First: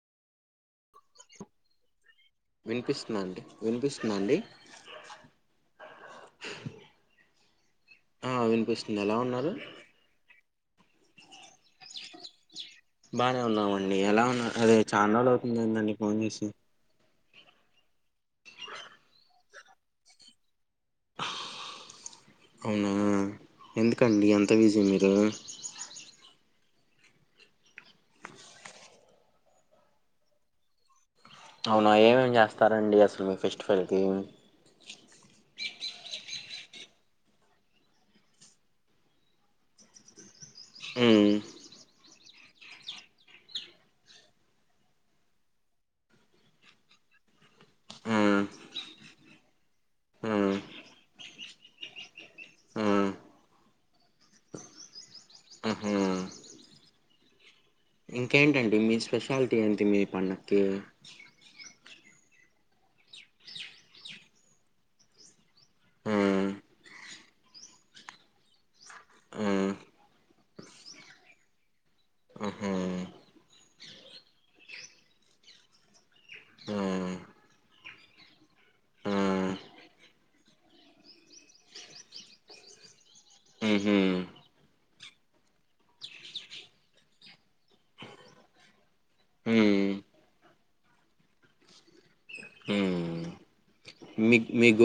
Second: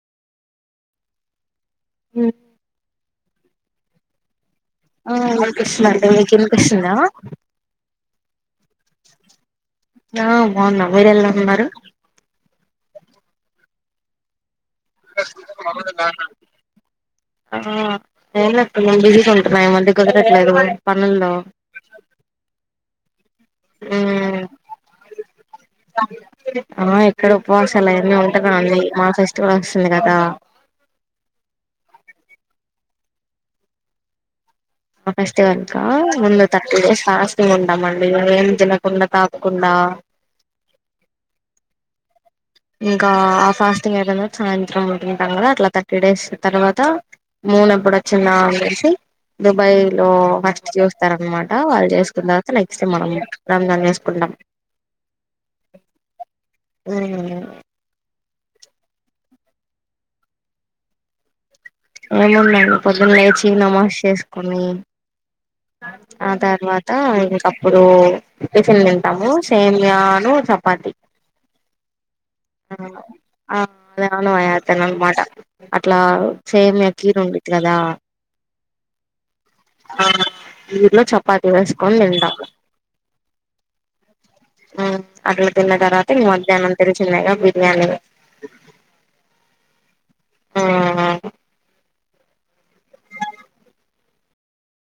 వినిపిస్తున్నా అండి, వినిపిస్తున్నా అండి. ఆ ఏంకృష్ణ అండి, మీకు వినిపిస్తుందా? ఆ వినిపిస్తుంది. ఎలా ఉన్నారు? బాగున్నాం. మీరెలా ఉన్నారు? బానే ఉన్నామండి. ఎలా ఉన్నా అదే చానోలు అవుతుందండి. ఫోన్ చేసి ఆ ఏమేలె బిజీగా ఉంటున్నా. ఈ మధ్య కుదరట్లేదు పనుల్లో అవునా! ఎందుకండి మ్మ్ అంతా బిజీ మీరు. ఆ ఇక్కడ ఉపవాసాలు అవన్నీ ఉంటన్నా, అండి మా ఫెస్టివల్ వస్తుంది. కదా! అవునా! ఏమేమి చేస్తారండి? అసలు మీ ఫెస్టివల్కి. మా ఫస్ట్ వల్ కా, ముందు థర్టీ డే ఫాస్టింగ్ ఉంటామ. అండి ఏం తినకుండా తాకుకుండా ఆ ఉమ్ ఇంకా ఆ ఫాస్టింగ్ అయిపోయిన, సాయంత్రం ఉంటుంటాం కదా. అట్లా థర్టీ డేస్ తర్వాత మూన్ ఎప్పుడు ఆ వచ్చిందా. అనేసి దుబాయ్ లో ఆ ఫస్ట్ చూస్తారనమాట, వాళ్ళు చేసుకున్న తర్వాత నెక్స్ట్, ఆ మనం రంజాన్ చేసుకు. కుంటాం. ఆహా ఇంకేంటండి, మీ స్పెషాలిటీ ఏంటి? మీ పండకి. ఏముదండి, పొద్దున లేచి నమాష్ చేసుకుని. ఆ అ తర్వాత అ అప్పుడు టిఫిన్ తింటాము. ఆ సేమయాను, చపాతి ఆహా ఆ ఆ అవును, తన అ మాటా అట్లా ఆ సేమయా కీరు ఉండింది కదా! ఆ అ దీన్ లో చపాతి వేసుకొని తింటాం. ఉహు. అ అట్లా తిన్న తర్వాత, ఇగా మధ్యాహ్నం చిన్న గా బిర్యానీ. ఉ ఆ ఉ మీ మీ